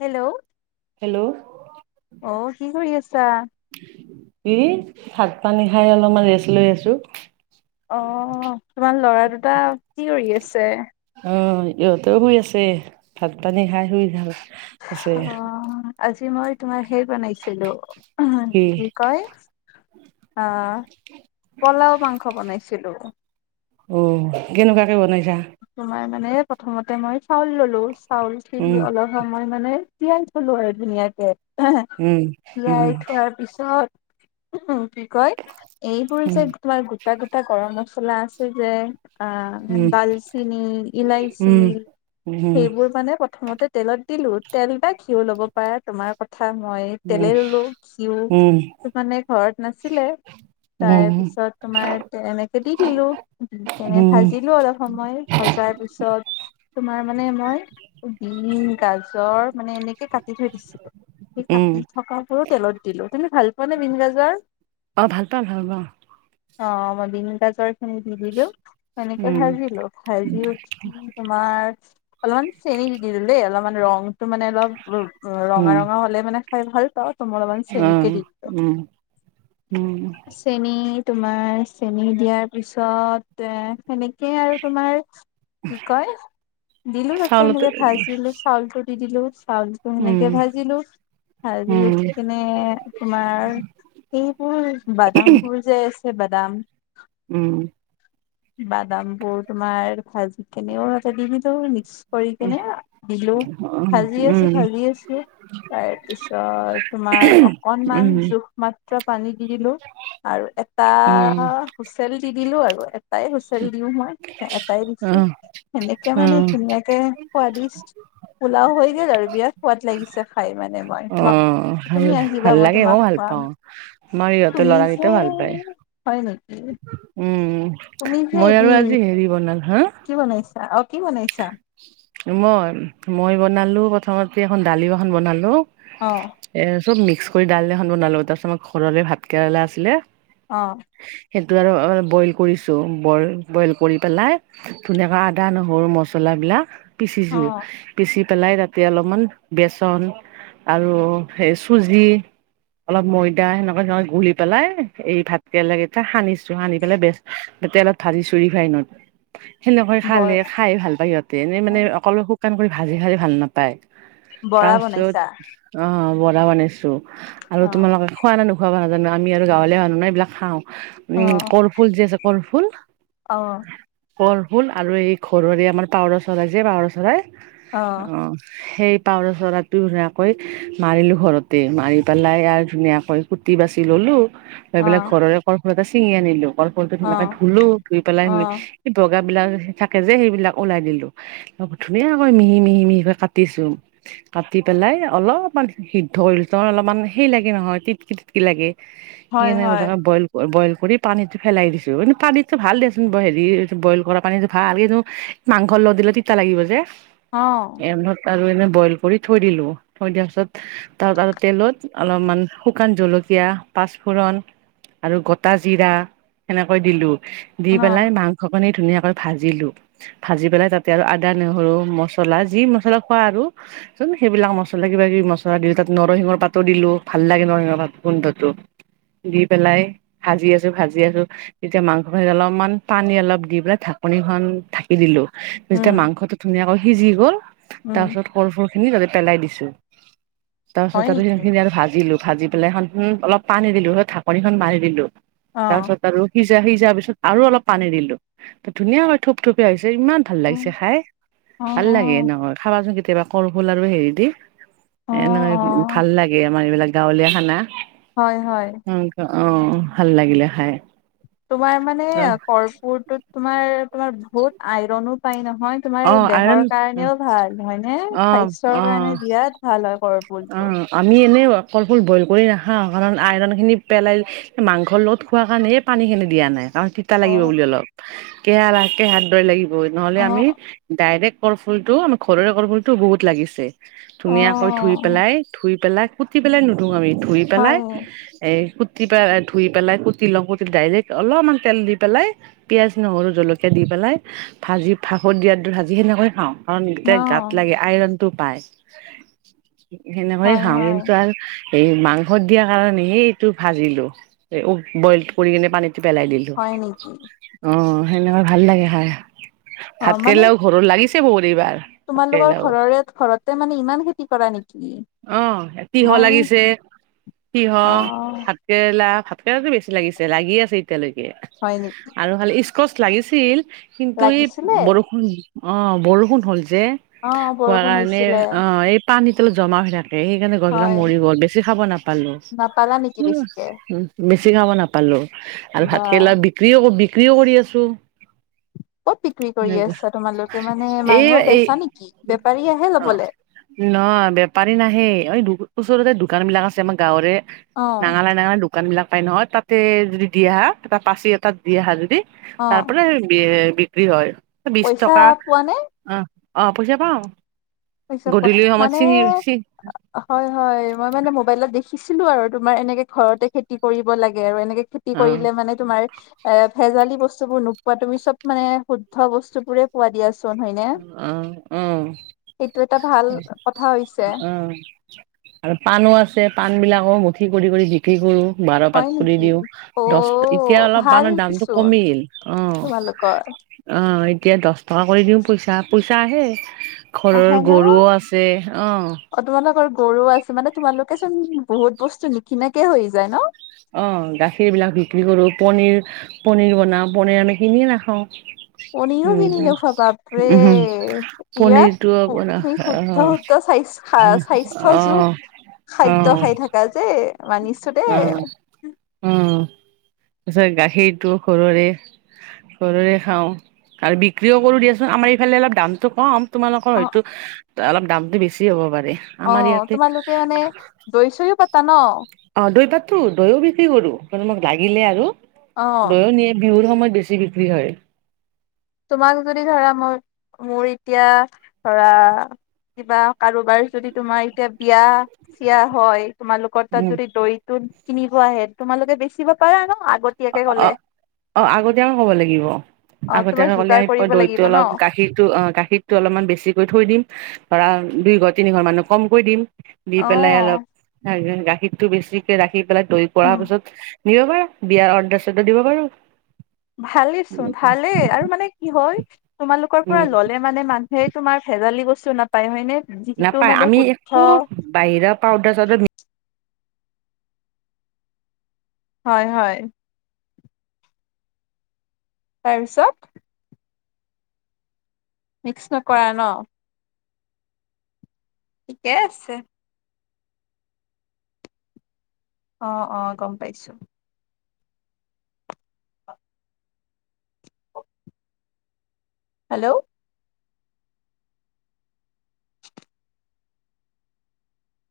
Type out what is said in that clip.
Hello! Hello! অ কি কৰি আছা? কি ভাত-পানী খাই অলপমান ৰেষ্ট লৈ আছোঁ। অঁ, তোমাৰ ল'ৰা দুটা কি কৰি আছে? উম, ইহঁতেও শুই আছে। ভাত-পানী খাই শুই গ'ল। অঁ, আজি মই তোমাৰ সেই বনাইছিলো কি কয়? অঁ, পলাও মাংস বনাইছিলোঁ। অ, কেনেকুৱাকে বনাইছা? তোমাৰ মানে, প্ৰথমতে মই চাউল ল'লো, উম চাউলখিনি অলপ সময় মানে তিয়াই থলো আৰু ধুনীয়াকে হেঁহ্ হেঁহ্ উম উম তিয়াই থোৱাৰ পিছত উম, কি কয়? এইবোৰ যে উম তোমাৰ গোট্ টা গোটা গৰম মছলা আছে যে আঁ ডাল চেনি, উম ইলাইচি উম সেইবোৰ মানে প্ৰথমতে তেলত দিলো। তেল বা ঘিঁউ ল'ব পাৰা তোমাৰ ক থা। মই উম তেলে ল'লো ঘিঁউ উম উম মানে ঘৰত নাছিলে। উম তাৰপিছত তোমাৰ এনেকে দি দিলো, দি কেনে উম ভাজিলো অলপ সময়। ভজাৰ পিছত তোমাৰ মানে, মই বিন, গাজৰ মানে এনেকে কাটি থৈ দিছিলোঁ। সেই উম কাটি থকাবোৰো তেলত দিলো। তুমি ভাল পোৱানে বিন, গাজৰ? অঁ, ভাল পাওঁ, ভাল পাওঁ। অঁ, মই বিন, গাজৰখিনি দি দিলো সেনেকে উম ভাজিলো। বাজি উঠি তোমাৰ, অলপমান চেনি দি দিলো দেই, অলপমান ৰংটো মানে অলপ উম, ওঁ ৰঙা উম ৰঙা হ'লে মানে খাই ভাল পাওঁ। ত ' মই অলপমান অ চেনিকে দি দিলোঁ। উম উম চেনি, তোমাৰ চেনি দিয়াৰ পিছত এ সেনেকে আৰু তোমাৰ কি কয়? দিলো তাতে চাউলতে সেনেকে ভাজি লৈছোঁ। চাউলটো দি দিলো, চাউলটো উম সেনেকে ভাজিলো। ভাজি উম উঠি কিনে মানে, তোমাৰ সেইবোৰ বাদামবোৰ যে আছে বাদাম উম। বাদামবোৰ তোমাৰ, ভাজিকিনেও তাতে দি দিলো মিক্স কৰি কেনে দিলোঁ। ভাজি আছো, উম ভাজি আছো তাৰপিছত তোমাৰ অকণমান উম জোখ মাত্ৰা পানী দি দিলোঁ। আৰু এটা উম হুইচেল দি দিলো আৰু। এটাই হুইচেল দিওঁ মই। এটাই অ অ দিছো সেনেকে মানে অ ধুনীয়া কে সোৱাদিছ পোলাও হৈ গেল আৰু বিৰাট সোৱাদ লাগিছে খাই। মানে মই অ ভাল তুমি আহিবা ভাল মই লাগে মইও তোমাক ভাল খুৱাম। পাওঁ আমাৰ ইহঁতৰ তুমি যে, ল'ৰাকেইটাও ভাল পায় হয় নেকি? উম, তুমি উম। যে মই আৰু এদিন আজি হেৰি বলালো, হাঁ কি বনাইছা? অ, কি বনাইছা? মই, মই বনালো প্ৰথমতে এখন দালি এখন বনালোঁ। অঁ। এ চব মিক্সকৰি দালি এখন বনালো তাৰপিছত আমাৰ ঘৰৰে ভাতকেৰেলা আছিলে। অঁ। সেইটো আৰু অলপ বইল কৰিছোঁ। বইল, বইল কৰি পেলাই ধুনীয়াকৈ আদা নহৰু মছলা বিলাক অ পিচিছো পিচি পেলাই তাতে অলপমান বেচন আৰু সেই চুজি অলপ ময়দা সেনেকুৱাকে গুলি পেলাই এই ভাতকেৰেলা কেইটা সানিছো সানি পেলাই বেচ তাতে অলপ ধালিছো ৰিফাইনত সেনেকৈ খালে বৰ খাই ভাল পায় সিহঁতে এনে মানে অকল শুকান কৰি ভাজি খালে ভাল নাপায় বৰা তাৰপিছত বনাইছা অ বৰা বনাইছো আৰু অ তোমালোকে খোৱা না নোখাৱা বা নাজানো আমি আৰু গাঁৱলীয়া মানুহ না এইবিলাক খাওঁ অ উম কলফুল যে আছে কলফুল অ কল ফুল আৰু এই ঘৰৰে আমাৰ পাৱৰ চৰাই যে পাৱৰ চৰাই অ সেই পাাৱৰা চৰাইটো ধুনীয়াকৈ মাৰিলো ঘৰতে মাৰি পেলাই আৰু ধুনীয়াকৈ কুটি বাচি ললো গৈ অ পেলাই ঘৰৰে কলফুল এটা ছিঙি আনিলো কলফুলটো অ ধুনীয়াকে ধুলো ধুই পেলাই অ সে বগা বিলাক থাকে যে সেইবিলাক ওলাই দিলো তাপা ধুনীয়াকৈ মিহি মিহি মিহিকৈ কাটিছো কাটি পেলাই অলপমান সিদ্ধ কৰি লৈছো অ অলমান সেই লাগে নহয় টটকি টতকি লাগে হয় সেইকাৰনে হয় গোটেইখন বইল বইল কৰি পানীটো ফেলাই দিছো কিন্তু পানীতো ভাল দিয়াচোন হেৰি বইল কৰা পানীটো ভাল এইটো মাংস লগত দিলে তিতা লাগিব যে অ এত আৰু এনে বইল কৰি থৈ দিলো থৈ দিয়াৰ পিছত তাৰ আৰু তেলত অলপমান শুকান জলকীয়া পাঁচফোৰণ আৰু গোটা জিৰা সেনেকৈ দিলো দি অ পেলাই মাংসখনি ধুনীয়াকৈ ভাজিলোঁ ভাজি পেলাই তাতে আৰু আদা নহৰু মছলা যি মছলা খোৱা আৰু চোন সেইবিলাক মছলা কিবা কিবি মছলা দিলো তাত নৰসিংহৰ পাতো দিলো ভাল লাগে নৰসিংহৰ পাত গোন্ধটো দি পেলাই ভাজি আছো ভাজি আছো তেতিয়া মাংসখিনি অলপমান পানী অলপ দি পেলাই ঢাকনিখন ঢাক দি দিলো যেতিয়া উম মাংসটো ধুনীয়াকৈ সিজি গ'ল উম তাৰপিছত কল ফুল খিনি তাতে পেলাই দিছো তাৰ পিছত হয় আৰু সেই নেকি খিনি আৰু ভাজিলো ভাজি পেলাই এখন হুম অলপ পানী দিলো তাছত ঢাকনিখন মাৰি দিলো অ তাৰ পিছত আৰু সিজা সিজা পিছত আৰু অলপ পানী দিলো ত ধুনীয়া কৈ থোপ থুপিয়া হৈছে ইমান ভাল অ অ লাগিছে খাই অ ভাল লাগে এনেকৈয় খাবাচোন কেতিয়াবা কলফুল আৰু হেৰি দি অ এনেকৈ অ ভাল লাগে আমাৰ এইবিলাক গাঁৱলীয়া খানা হয় হয় মো'ক অ ভাল লাগিলে খাই তোমাৰ মানে কৰ্পুৰটোত তোমাৰ তোমাৰ বহুত আইৰনো পাই ন নহয় তোমাৰ অ আইৰণ দেহৰ কাৰণেও ভাল হয়নে অ স্বাস্থ্যৰ অ কাৰণে বিৰাট ভাল হয় কৰ অ আমি এনে কলফুল বইল কৰি নাখাওঁ কাৰণ আইৰন খিনি পেলাই মাংস লগত খোৱাৰ কাৰণে এই পানী খিনি দিয়া নাই কাৰণ তিত তা অ লাগিব বুলি অলপ কেহা বা কেহাৰ দৰে লাগিব নহ'লে অ অ আমি ডাইৰেক্ট কলফুল টো আমাৰ ঘৰৰে কলফুল টো বহুত লাগিছে অ ধুনীয়াকৈ ধুই পেলাই ধু ধুই পেলাই কুতি পেলাই নুধু আমি ধুই পেলাই হয় এই কুটি পেলাই ধুই পেলাই কুটি লওঁ কুটি ডাইৰেক্ট অলপমান তেল দি পেলাই পিঁয়াজ নহৰু জলকীয়া দি পেলাই ভাজি ভাকৰ দিয়াৰ দৰে ভাজি সেনেকৈয়ে খাওঁ কাৰণ অ গিতাই গাত লাগে আইৰন টো পাই সেনেকৈয়ে হয় খাওঁ হয় কিন্তু আৰু এই মাংস দিয়াৰ কাৰণে হে এইটো ভাজিলো বইল কৰি কিনে পানীটো পেলাই দিলো হয় নেকি অ সেনেকুৱা ভাল লাগে খাই অ ভাত মানে কেৰেলাও ঘৰত লাগিছিল কি হল এইবাৰ ভাত তোমালোকৰ কেৰেলাও। ঘৰৰে-ঘৰতে মানে ইমান খেতি কৰা নেকি অ ইয়াত তিহ মই লাগিছে তিহ অ কেৰেলা ভাতকেৰেলাতো বেছি লাগিছে, লাগি আছে এতিয়ালৈকে হয় নেকি আৰু খালি স্কচ লাগিছিল কিন্তু এই লাগিছিলে বৰষুণ অঁ বৰষুণ হ'ল যে অ খোৱা বৰষুণ কাৰণে হৈছিলে অ এই পানীতলত জমা হৈ থাকে সেইকাৰণে গছবিলাক হয় মৰি গল বেছি খাব নাপালো, নাপালা নেকি বেছিকে বেছি খাব নাপ পালো আৰু বা ভাতকেৰেলা বিক্ৰীও-বিক্ৰীও কৰি আছো ক'ত বিক্ৰী কৰি আছা তোমালোকে মানে এই মানুহক বেছা নেকি, বেপাৰী আহে লবলে ন বেপাৰী নাহে এই ওচৰতে দোকান বিলাক আছে আমাৰ গাঁৱৰে অ নাঙলা, নাঙলা দোকান বিলাক পাই নহয় তাতে যদি দি আহা পাচি তাত দি অহা যদি অ তাৰ পৰাই বি-বিক্ৰী হয়। বিশ পইচা টকা পোৱা নে অ', অ', পইচা পাওঁ পইচা পোৱা গধূলি সময়ত মানে চিঙি [inaudible] হয়, হয়, মই মানে মোবাইলত দেখিছিলো আৰু তোমাৰ এনেকে ঘৰতে খেতি কৰিব লাগে আৰু এনেকে খে তি অ কৰিলে মানে তোমাৰ এ, ভেজালি বস্তুবোৰ নোপোৱা তুমি চব মানে শুদ্ধ বস্তুবোৰে পোৱা দিয়াচোন হয়নে। উম-উম এইটো এটা ভাল কথা হৈছে। উম আৰু পানো আছে পান বিলাকো মুঠি কৰি-কৰি দি কি কৰোঁ বাৰ পাত হয় কৰি নেকি? দিওঁ অ দহ, এতিয়া অলপ ভাল পানৰ দামটো চোন কমিল। অ তোমালোকৰ। অ, এতিয়া দহ টকা কৰি দিওঁ পইচা, পইচা আহে। আহে ঘৰৰ ন? গৰুও আছে অ'। অ, তোমালোকৰ গৰু আছে মানে তোমালোকেচোন বহুত বস্তু নিকিনাকে হৈ যায় ন। অ, গাখীৰ বিলাক বিক্ৰী কৰো, পনীৰ পনীৰ বনাও, পনীৰ আমি কিনিয়ে নাখাওঁ। পনীৰো উম কিনি নখুৱা বাপৰে উম হম বিৰাত পনিৰটো বনা তুমি অ শুদ্ধ, শুদ্ধ চাইছো স্বাস্থ্য অ যুগ অ খাদ্য খাই অ থকা যে মানি অ, উম, পিছত গাখীৰটো ঘৰৰে ঘৰৰে খাওঁ আৰু বিক্ৰীও কৰো দিয়াচোন আমাৰ এইফালে অলপ দামতটো কম। তোমালোকৰ অ হয়তো অলপ দামটো বেছি হ'ব পাৰে। অ, আমাৰ ইয়াতে তোমালোকে মানে দৈ, চৈও পাতা ন। অ, দৈ পাতো দৈও বিক্ৰী কৰোঁ, কিয় তোমাক লাগিলে আৰু। অ দৈয়ো নিয়ে, বিহুৰ সময়ত বেছি বিক্ৰী হয়। তোমাক যদি ধৰা, মই, মোৰ এতিয়া ধৰা কিবা কাৰোবাৰ যদি তোমাৰ এতিয়া বিয়া-চিয়া হয়। তোমালোকৰ তাত উম যদি দৈটো কিনিব আহে তোমালোকে বেচিব পাৰা ন, আগতীয়াকে অ ক'লে। অ, আগতীয়াক ক'ব লাগিব অ তোমাৰ আগতীয়াকে ক'লে যোগাৰ কৰিব দৈতটো লাগিব ন অলপ গাখীৰটো অ, গাখীৰ টো অলপমান বেছিকৈ থৈ দিম, ধৰা দুইঘৰ, তিনি ঘৰ মানুহক কমকৈ দিম। দি অ পেলাই অলপ গাখীৰটো বেছিকে ৰাখি পেলাই দৈ কৰা উম পিছত নিব পাৰা, বিয়াৰ অৰ্ডাৰ, চৰ্ডাৰ দিব পাৰো। ভালেই চোন, ভালেই আৰু মানে কি হয়, তোমালোকৰ পৰা উম ল'লে মানে মানুহে তোমাৰ ভেজালি বস্তু নাপায় হয়নে, যিটো মানে শুদ্ধ বাহিৰ পাউদাৰ চাউ হয়, হয়। তাৰপিছত মিক্স নকৰা ন। ঠিকে, আছে। অ', অ', গম পাইছো। হেল্ল'।